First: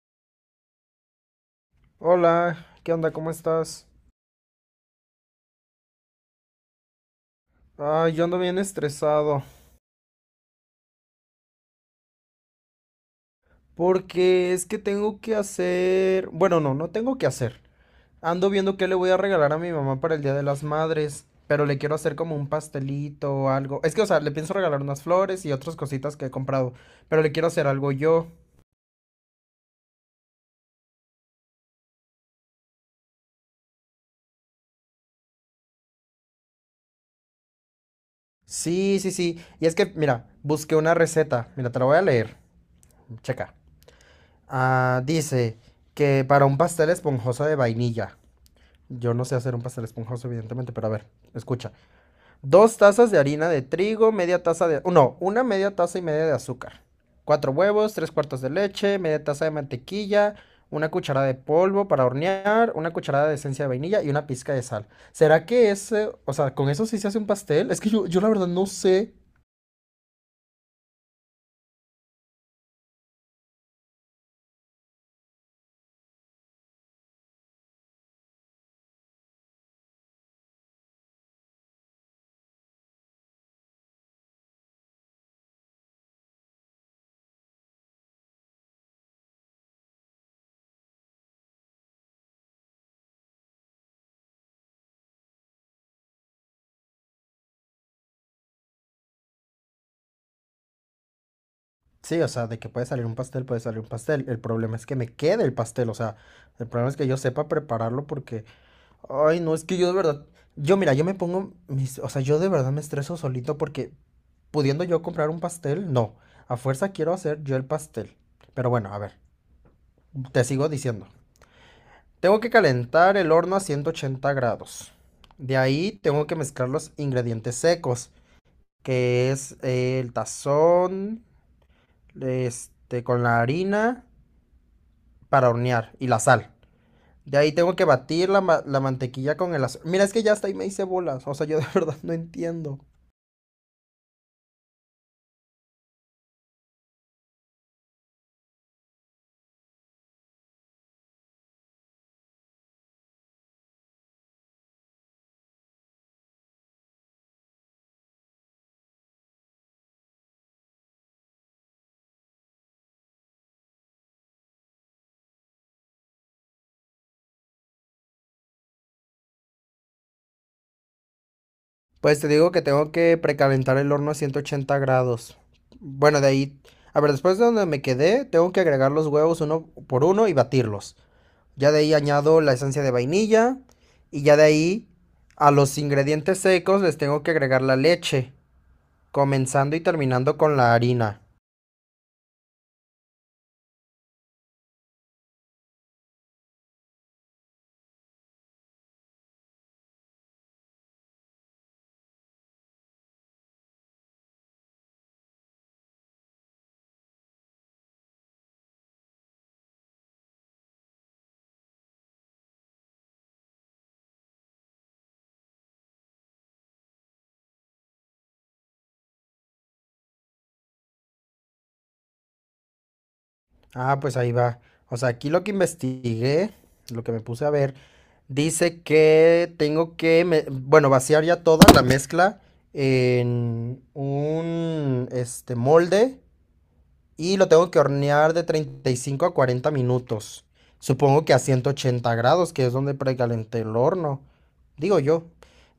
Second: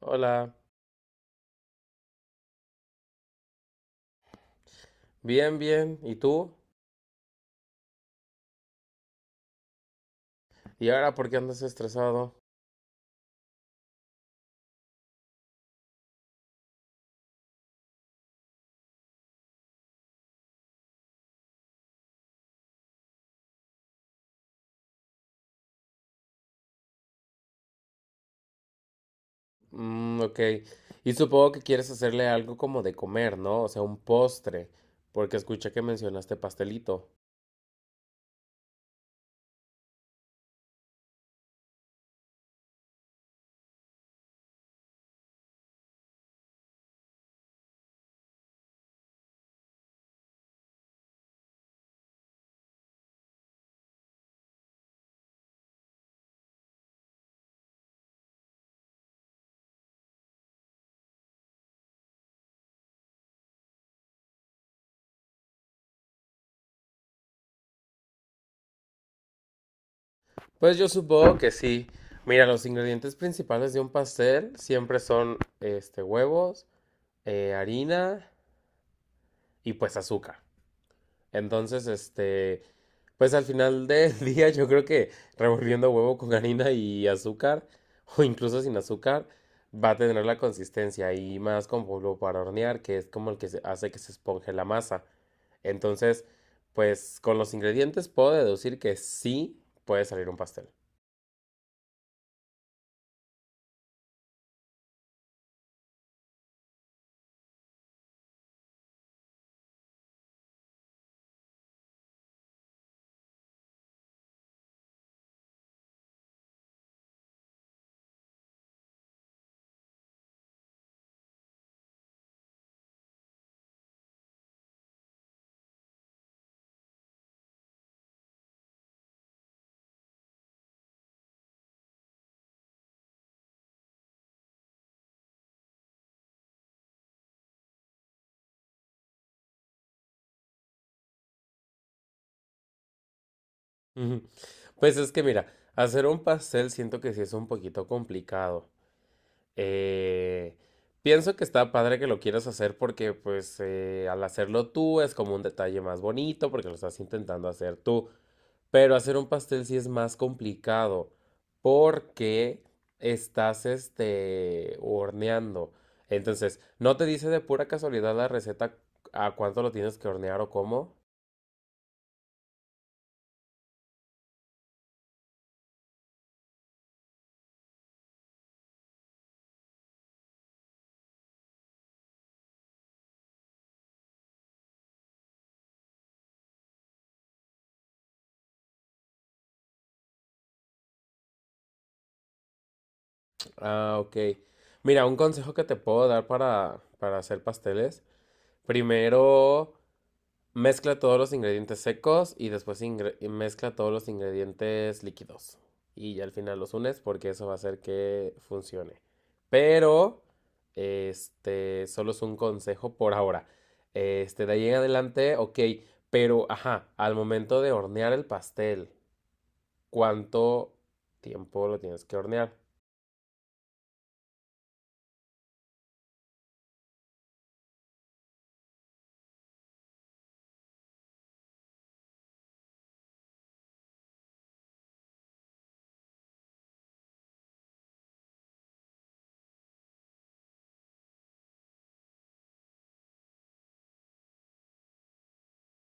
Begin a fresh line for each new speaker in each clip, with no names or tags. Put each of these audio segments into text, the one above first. Hola,
Hola, ¿qué onda? ¿Cómo estás?
bien. ¿Y tú?
Ah, yo ando bien estresado
¿Y ahora por qué andas estresado?
porque es que tengo que hacer, bueno, no, no tengo que hacer. Ando viendo qué le voy a regalar a mi mamá para el Día de las Madres, pero le quiero hacer como un pastelito o algo. Es que, o sea, le pienso regalar unas flores y otras cositas que he comprado, pero le quiero hacer algo yo.
Mm, ok. Y supongo que quieres hacerle algo como de comer, ¿no? O sea, un postre, porque escuché que mencionaste pastelito.
Sí, sí, sí. Y es que, mira, busqué una receta. Mira, te la voy a leer. Checa. Ah, dice que para un pastel esponjoso de vainilla. Yo no sé hacer un pastel esponjoso, evidentemente, pero a ver, escucha. 2 tazas de harina de trigo, media taza de... No, una media taza y media de azúcar. Cuatro huevos, tres cuartos de leche, media taza de mantequilla, una cucharada de polvo para hornear, una cucharada de esencia de vainilla y una pizca de sal. ¿Será que ese, o sea, con eso sí se hace un pastel? Es que yo la verdad no sé.
Pues yo supongo que sí. Mira, los ingredientes principales de un pastel siempre son, huevos, harina y pues azúcar. Entonces, este, Pues al final del día yo creo que revolviendo huevo con harina y azúcar, o incluso sin azúcar, va a tener la consistencia y más con polvo para hornear, que es como hace que se esponje la masa. Entonces, pues con los ingredientes puedo deducir que sí puede salir un pastel.
Sí, o sea, de que puede salir un pastel, puede salir un pastel. El problema es que me quede el pastel, o sea, el problema es que yo sepa prepararlo porque ay, no, es que yo de verdad, yo mira, yo me pongo mis, o sea, yo de verdad me estreso solito porque pudiendo yo comprar un pastel, no, a fuerza quiero hacer yo el pastel. Pero bueno, a ver, te sigo diciendo. Tengo que calentar el horno a 180 grados. De ahí tengo que mezclar los ingredientes secos, que es el tazón, este, con la harina para hornear y la sal. De ahí tengo que batir la mantequilla con el azúcar. Mira, es que ya hasta ahí me hice bolas. O sea, yo de verdad no entiendo.
Ujú. Pues es que mira, hacer un pastel siento que sí es un poquito complicado. Eh, pienso que está padre que lo quieras hacer porque pues al hacerlo tú es como un detalle más bonito porque lo estás intentando hacer tú, pero hacer un pastel sí es más complicado porque estás horneando. Entonces, ¿no te dice de pura casualidad la receta a cuánto lo tienes que hornear o cómo?
Pues te digo que tengo que precalentar el horno a 180 grados. Bueno, de ahí. A ver, después de donde me quedé, tengo que agregar los huevos uno por uno y batirlos. Ya de ahí añado la esencia de vainilla. Y ya de ahí a los ingredientes secos les tengo que agregar la leche. Comenzando y terminando con la harina.
Ah, ok. Mira, un consejo que te puedo dar para hacer pasteles. Primero, mezcla todos los ingredientes secos y después mezcla todos los ingredientes líquidos. Y ya al final los unes porque eso va a hacer que funcione. Pero solo es un consejo por ahora. De ahí en adelante, ok, pero, ajá, al momento de hornear el pastel, ¿cuánto tiempo lo tienes que hornear?
Ah, pues ahí va. O sea, aquí lo que investigué, lo que me puse a ver, dice que tengo que, bueno, vaciar ya toda la mezcla en un, este, molde y lo tengo que hornear de 35 a 40 minutos. Supongo que a 180 grados, que es donde precalenté el horno, digo yo.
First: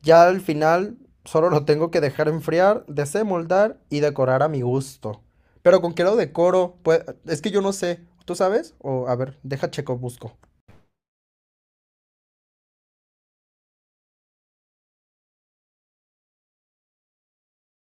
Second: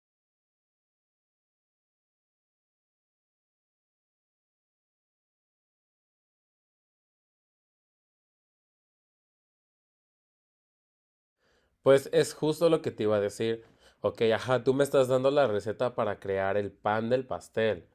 Ya al final solo lo tengo que dejar enfriar, desemoldar y decorar a mi gusto. Pero ¿con qué lo decoro? Pues es que yo no sé. ¿Tú sabes? O a ver, deja checo, busco.
Pues es justo lo que te iba a decir. Ok, ajá, tú me estás dando la receta para crear el pan del pastel.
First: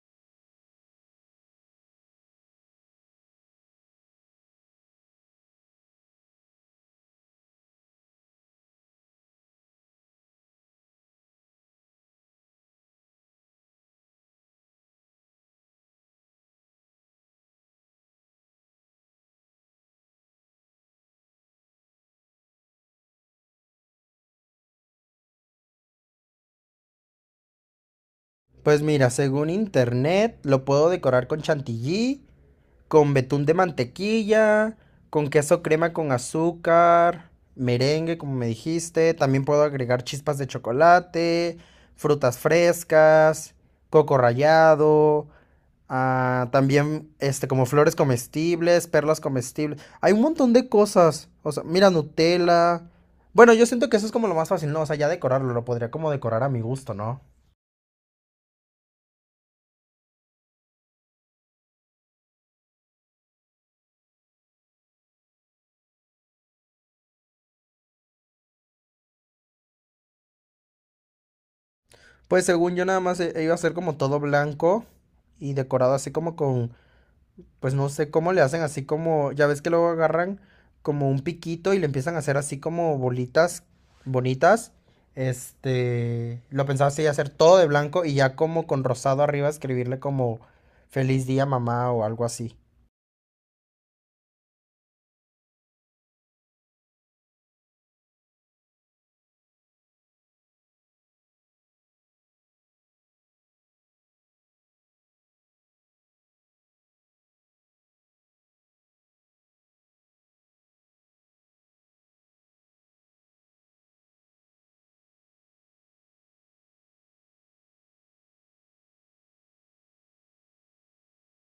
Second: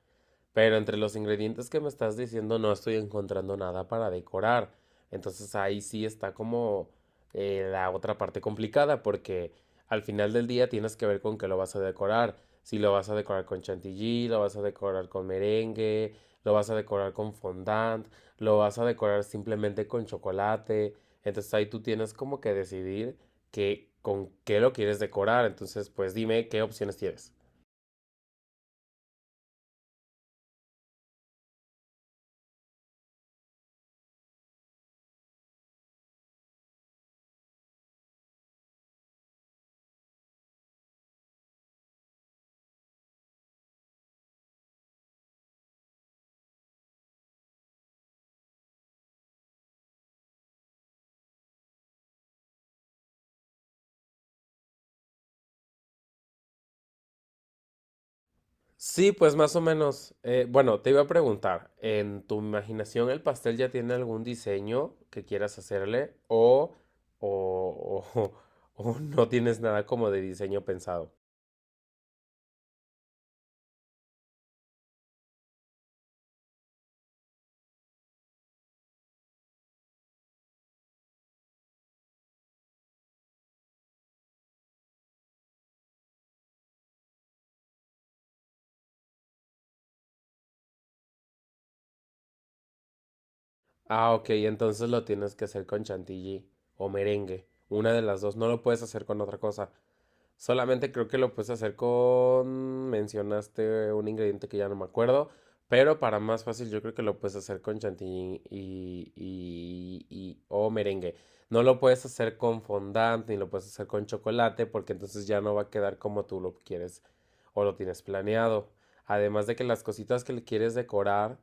Pero entre los ingredientes que me estás diciendo no estoy encontrando nada para decorar. Entonces ahí sí está como la otra parte complicada porque al final del día tienes que ver con qué lo vas a decorar. Si lo vas a decorar con chantilly, lo vas a decorar con merengue, lo vas a decorar con fondant, lo vas a decorar simplemente con chocolate. Entonces ahí tú tienes como que decidir con qué lo quieres decorar. Entonces pues dime qué opciones tienes.
Pues mira, según internet lo puedo decorar con chantilly, con betún de mantequilla, con queso crema con azúcar, merengue, como me dijiste. También puedo agregar chispas de chocolate, frutas frescas, coco rallado, ah, también este, como flores comestibles, perlas comestibles. Hay un montón de cosas. O sea, mira, Nutella. Bueno, yo siento que eso es como lo más fácil, ¿no? O sea, ya decorarlo, lo podría como decorar a mi gusto, ¿no?
Sí, pues más o menos. Bueno, te iba a preguntar, ¿en tu imaginación el pastel ya tiene algún diseño que quieras hacerle o o no tienes nada como de diseño pensado?
Pues según yo nada más iba a ser como todo blanco y decorado así como con... Pues no sé cómo le hacen así como, ya ves que luego agarran como un piquito y le empiezan a hacer así como bolitas bonitas. Este, lo pensaba así hacer todo de blanco y ya como con rosado arriba escribirle como feliz día mamá o algo así.
Ah, ok, entonces lo tienes que hacer con chantilly o merengue, una de las dos, no lo puedes hacer con otra cosa. Solamente creo que lo puedes hacer con... Mencionaste un ingrediente que ya no me acuerdo, pero para más fácil yo creo que lo puedes hacer con chantilly y o merengue. No lo puedes hacer con fondant ni lo puedes hacer con chocolate porque entonces ya no va a quedar como tú lo quieres o lo tienes planeado. Además de que las cositas que le quieres decorar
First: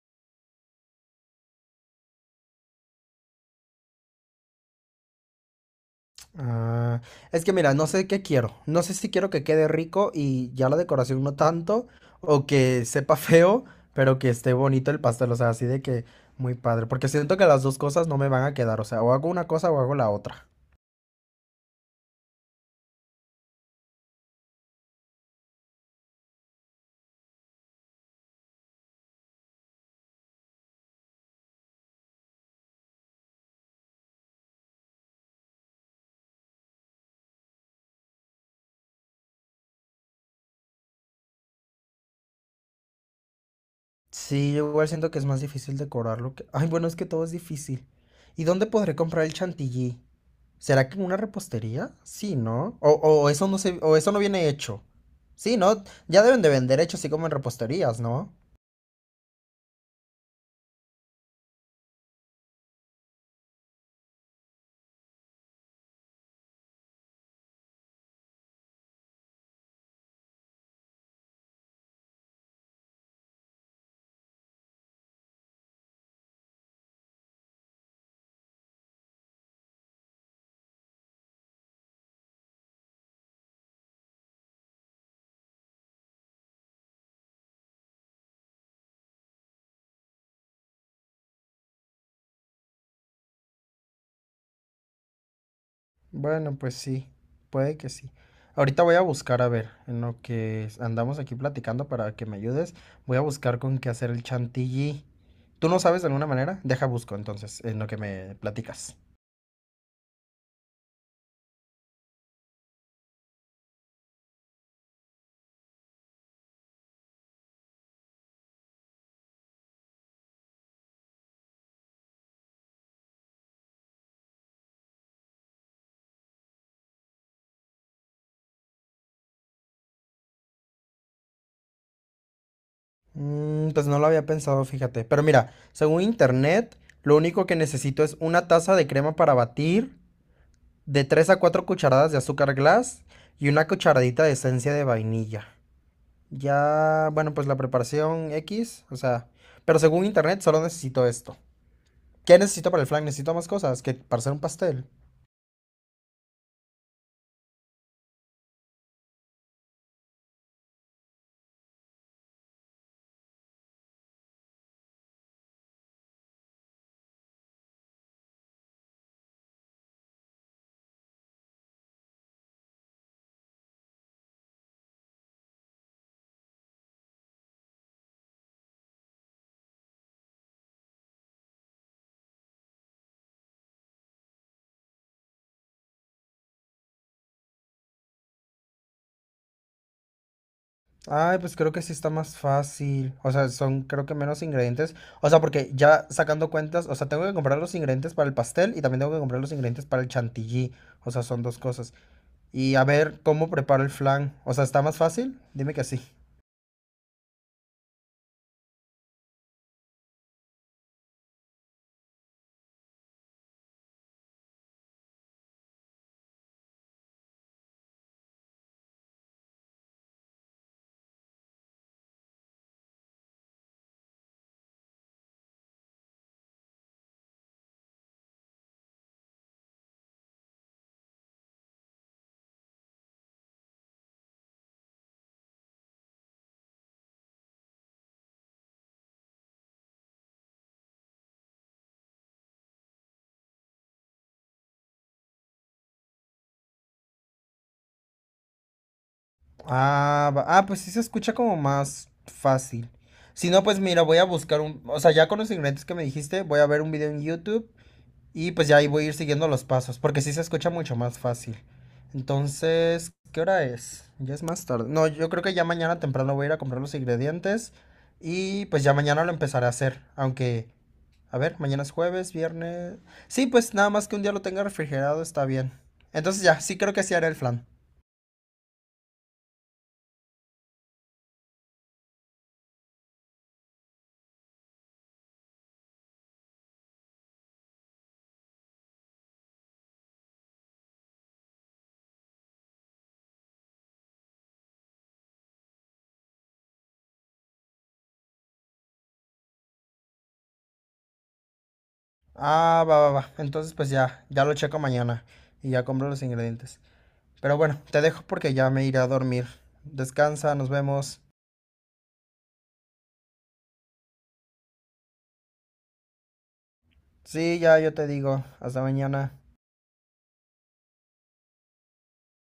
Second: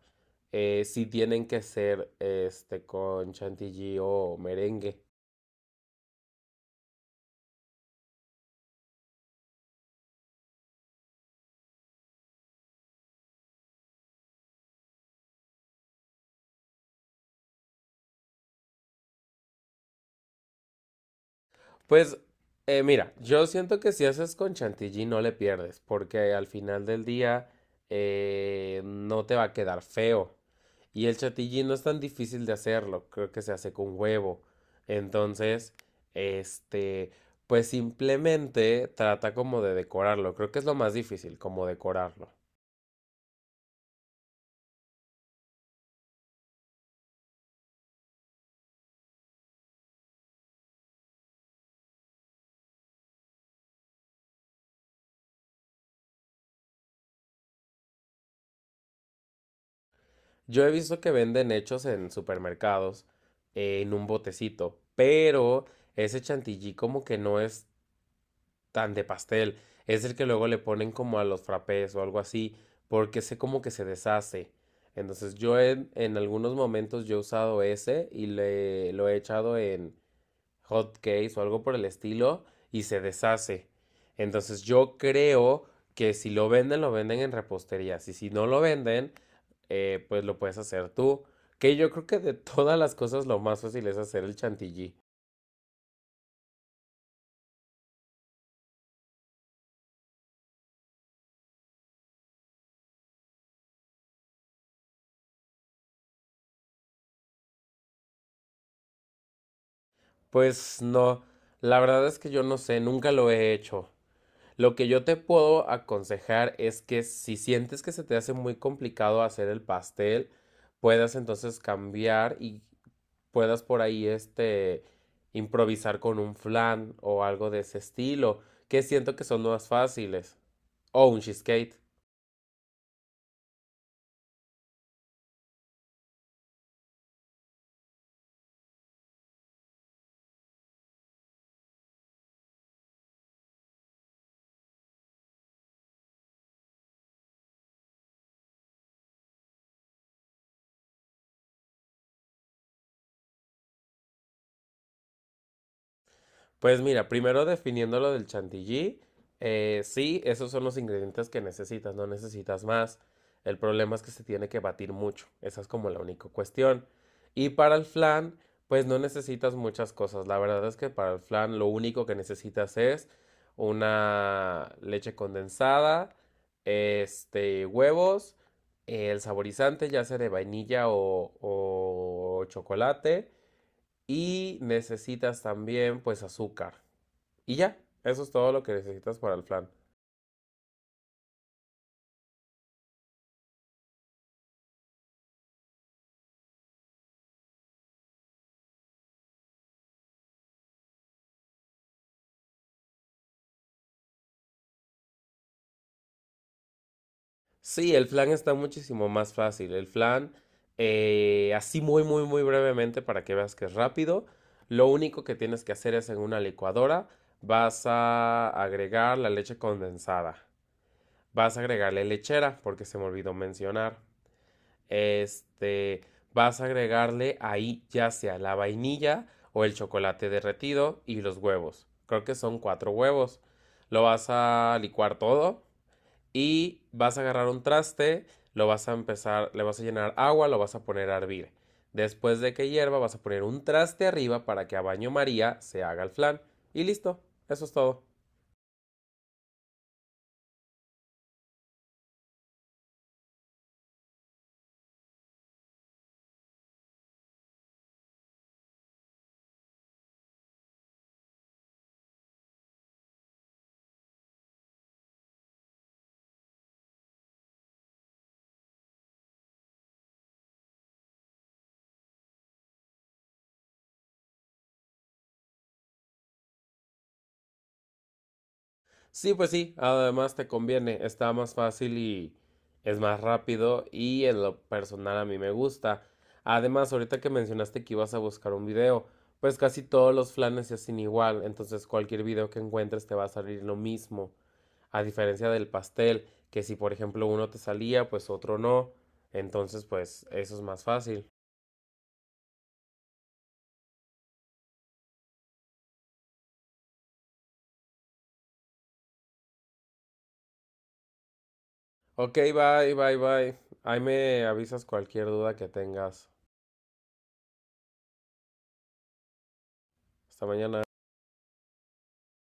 sí tienen que ser con chantilly o merengue.
Ah, es que mira, no sé qué quiero. No sé si quiero que quede rico y ya la decoración no tanto o que sepa feo, pero que esté bonito el pastel, o sea, así de que muy padre, porque siento que las dos cosas no me van a quedar, o sea, o hago una cosa o hago la otra.
Pues mira, yo siento que si haces con chantilly no le pierdes, porque al final del día no te va a quedar feo. Y el chantilly no es tan difícil de hacerlo, creo que se hace con huevo. Entonces, este, pues simplemente trata como de decorarlo, creo que es lo más difícil, como decorarlo.
Sí, yo igual siento que es más difícil decorarlo que... Ay, bueno, es que todo es difícil. ¿Y dónde podré comprar el chantilly? ¿Será que en una repostería? Sí, ¿no? O eso no se, o eso no viene hecho. Sí, ¿no? Ya deben de vender hecho así como en reposterías, ¿no?
Yo he visto que venden hechos en supermercados en un botecito, pero ese chantilly como que no es tan de pastel. Es el que luego le ponen como a los frappés o algo así, porque sé como que se deshace. Entonces yo en algunos momentos yo he usado ese y lo he echado en hot cakes o algo por el estilo y se deshace. Entonces yo creo que si lo venden, lo venden en reposterías y si no lo venden, pues lo puedes hacer tú. Que yo creo que de todas las cosas lo más fácil es hacer el chantilly.
Bueno, pues sí, puede que sí. Ahorita voy a buscar, a ver, en lo que andamos aquí platicando para que me ayudes, voy a buscar con qué hacer el chantilly. ¿Tú no sabes de alguna manera? Deja busco entonces, en lo que me platicas.
Pues no, la verdad es que yo no sé, nunca lo he hecho. Lo que yo te puedo aconsejar es que si sientes que se te hace muy complicado hacer el pastel, puedas entonces cambiar y puedas por ahí improvisar con un flan o algo de ese estilo, que siento que son más fáciles, o un cheesecake.
Mm, pues no lo había pensado, fíjate. Pero mira, según internet, lo único que necesito es una taza de crema para batir, de 3 a 4 cucharadas de azúcar glass y una cucharadita de esencia de vainilla. Ya, bueno, pues la preparación X, o sea, pero según internet solo necesito esto. ¿Qué necesito para el flan? Necesito más cosas que para hacer un pastel.
Pues mira, primero definiendo lo del chantilly, sí, esos son los ingredientes que necesitas, no necesitas más. El problema es que se tiene que batir mucho, esa es como la única cuestión. Y para el flan, pues no necesitas muchas cosas. La verdad es que para el flan lo único que necesitas es una leche condensada, huevos, el saborizante, ya sea de vainilla o chocolate, y necesitas también pues azúcar. Y ya, eso es todo lo que necesitas para el flan.
Ay, pues creo que sí está más fácil. O sea, son creo que menos ingredientes. O sea, porque ya sacando cuentas, o sea, tengo que comprar los ingredientes para el pastel y también tengo que comprar los ingredientes para el chantilly. O sea, son dos cosas. Y a ver cómo preparo el flan. O sea, ¿está más fácil? Dime que sí.
Sí, el flan está muchísimo más fácil. El flan, así muy, muy, muy brevemente para que veas que es rápido. Lo único que tienes que hacer es en una licuadora vas a agregar la leche condensada. Vas a agregarle lechera, porque se me olvidó mencionar. Este, Vas a agregarle ahí ya sea la vainilla o el chocolate derretido y los huevos. Creo que son 4 huevos. Lo vas a licuar todo y vas a agarrar un traste, lo vas a empezar, le vas a llenar agua, lo vas a poner a hervir. Después de que hierva, vas a poner un traste arriba para que a baño María se haga el flan. Y listo, eso es todo.
Ah, ah, pues sí se escucha como más fácil. Si no, pues mira, voy a buscar un... O sea, ya con los ingredientes que me dijiste, voy a ver un video en YouTube. Y pues ya ahí voy a ir siguiendo los pasos, porque sí se escucha mucho más fácil. Entonces, ¿qué hora es? Ya es más tarde. No, yo creo que ya mañana temprano voy a ir a comprar los ingredientes y pues ya mañana lo empezaré a hacer, aunque, a ver, mañana es jueves, viernes. Sí, pues nada más que un día lo tenga refrigerado está bien. Entonces ya, sí creo que sí haré el flan.
Sí, pues sí, además te conviene, está más fácil y es más rápido y en lo personal a mí me gusta. Además, ahorita que mencionaste que ibas a buscar un video, pues casi todos los flanes se hacen igual, entonces cualquier video que encuentres te va a salir lo mismo. A diferencia del pastel, que si por ejemplo uno te salía, pues otro no. Entonces, pues eso es más fácil.
Ah, va, va, va. Entonces pues ya, ya lo checo mañana y ya compro los ingredientes. Pero bueno, te dejo porque ya me iré a dormir. Descansa, nos vemos.
Ok, bye, bye, bye. Ahí me avisas cualquier duda que tengas.
Sí, ya yo te digo. Hasta mañana.
Hasta mañana.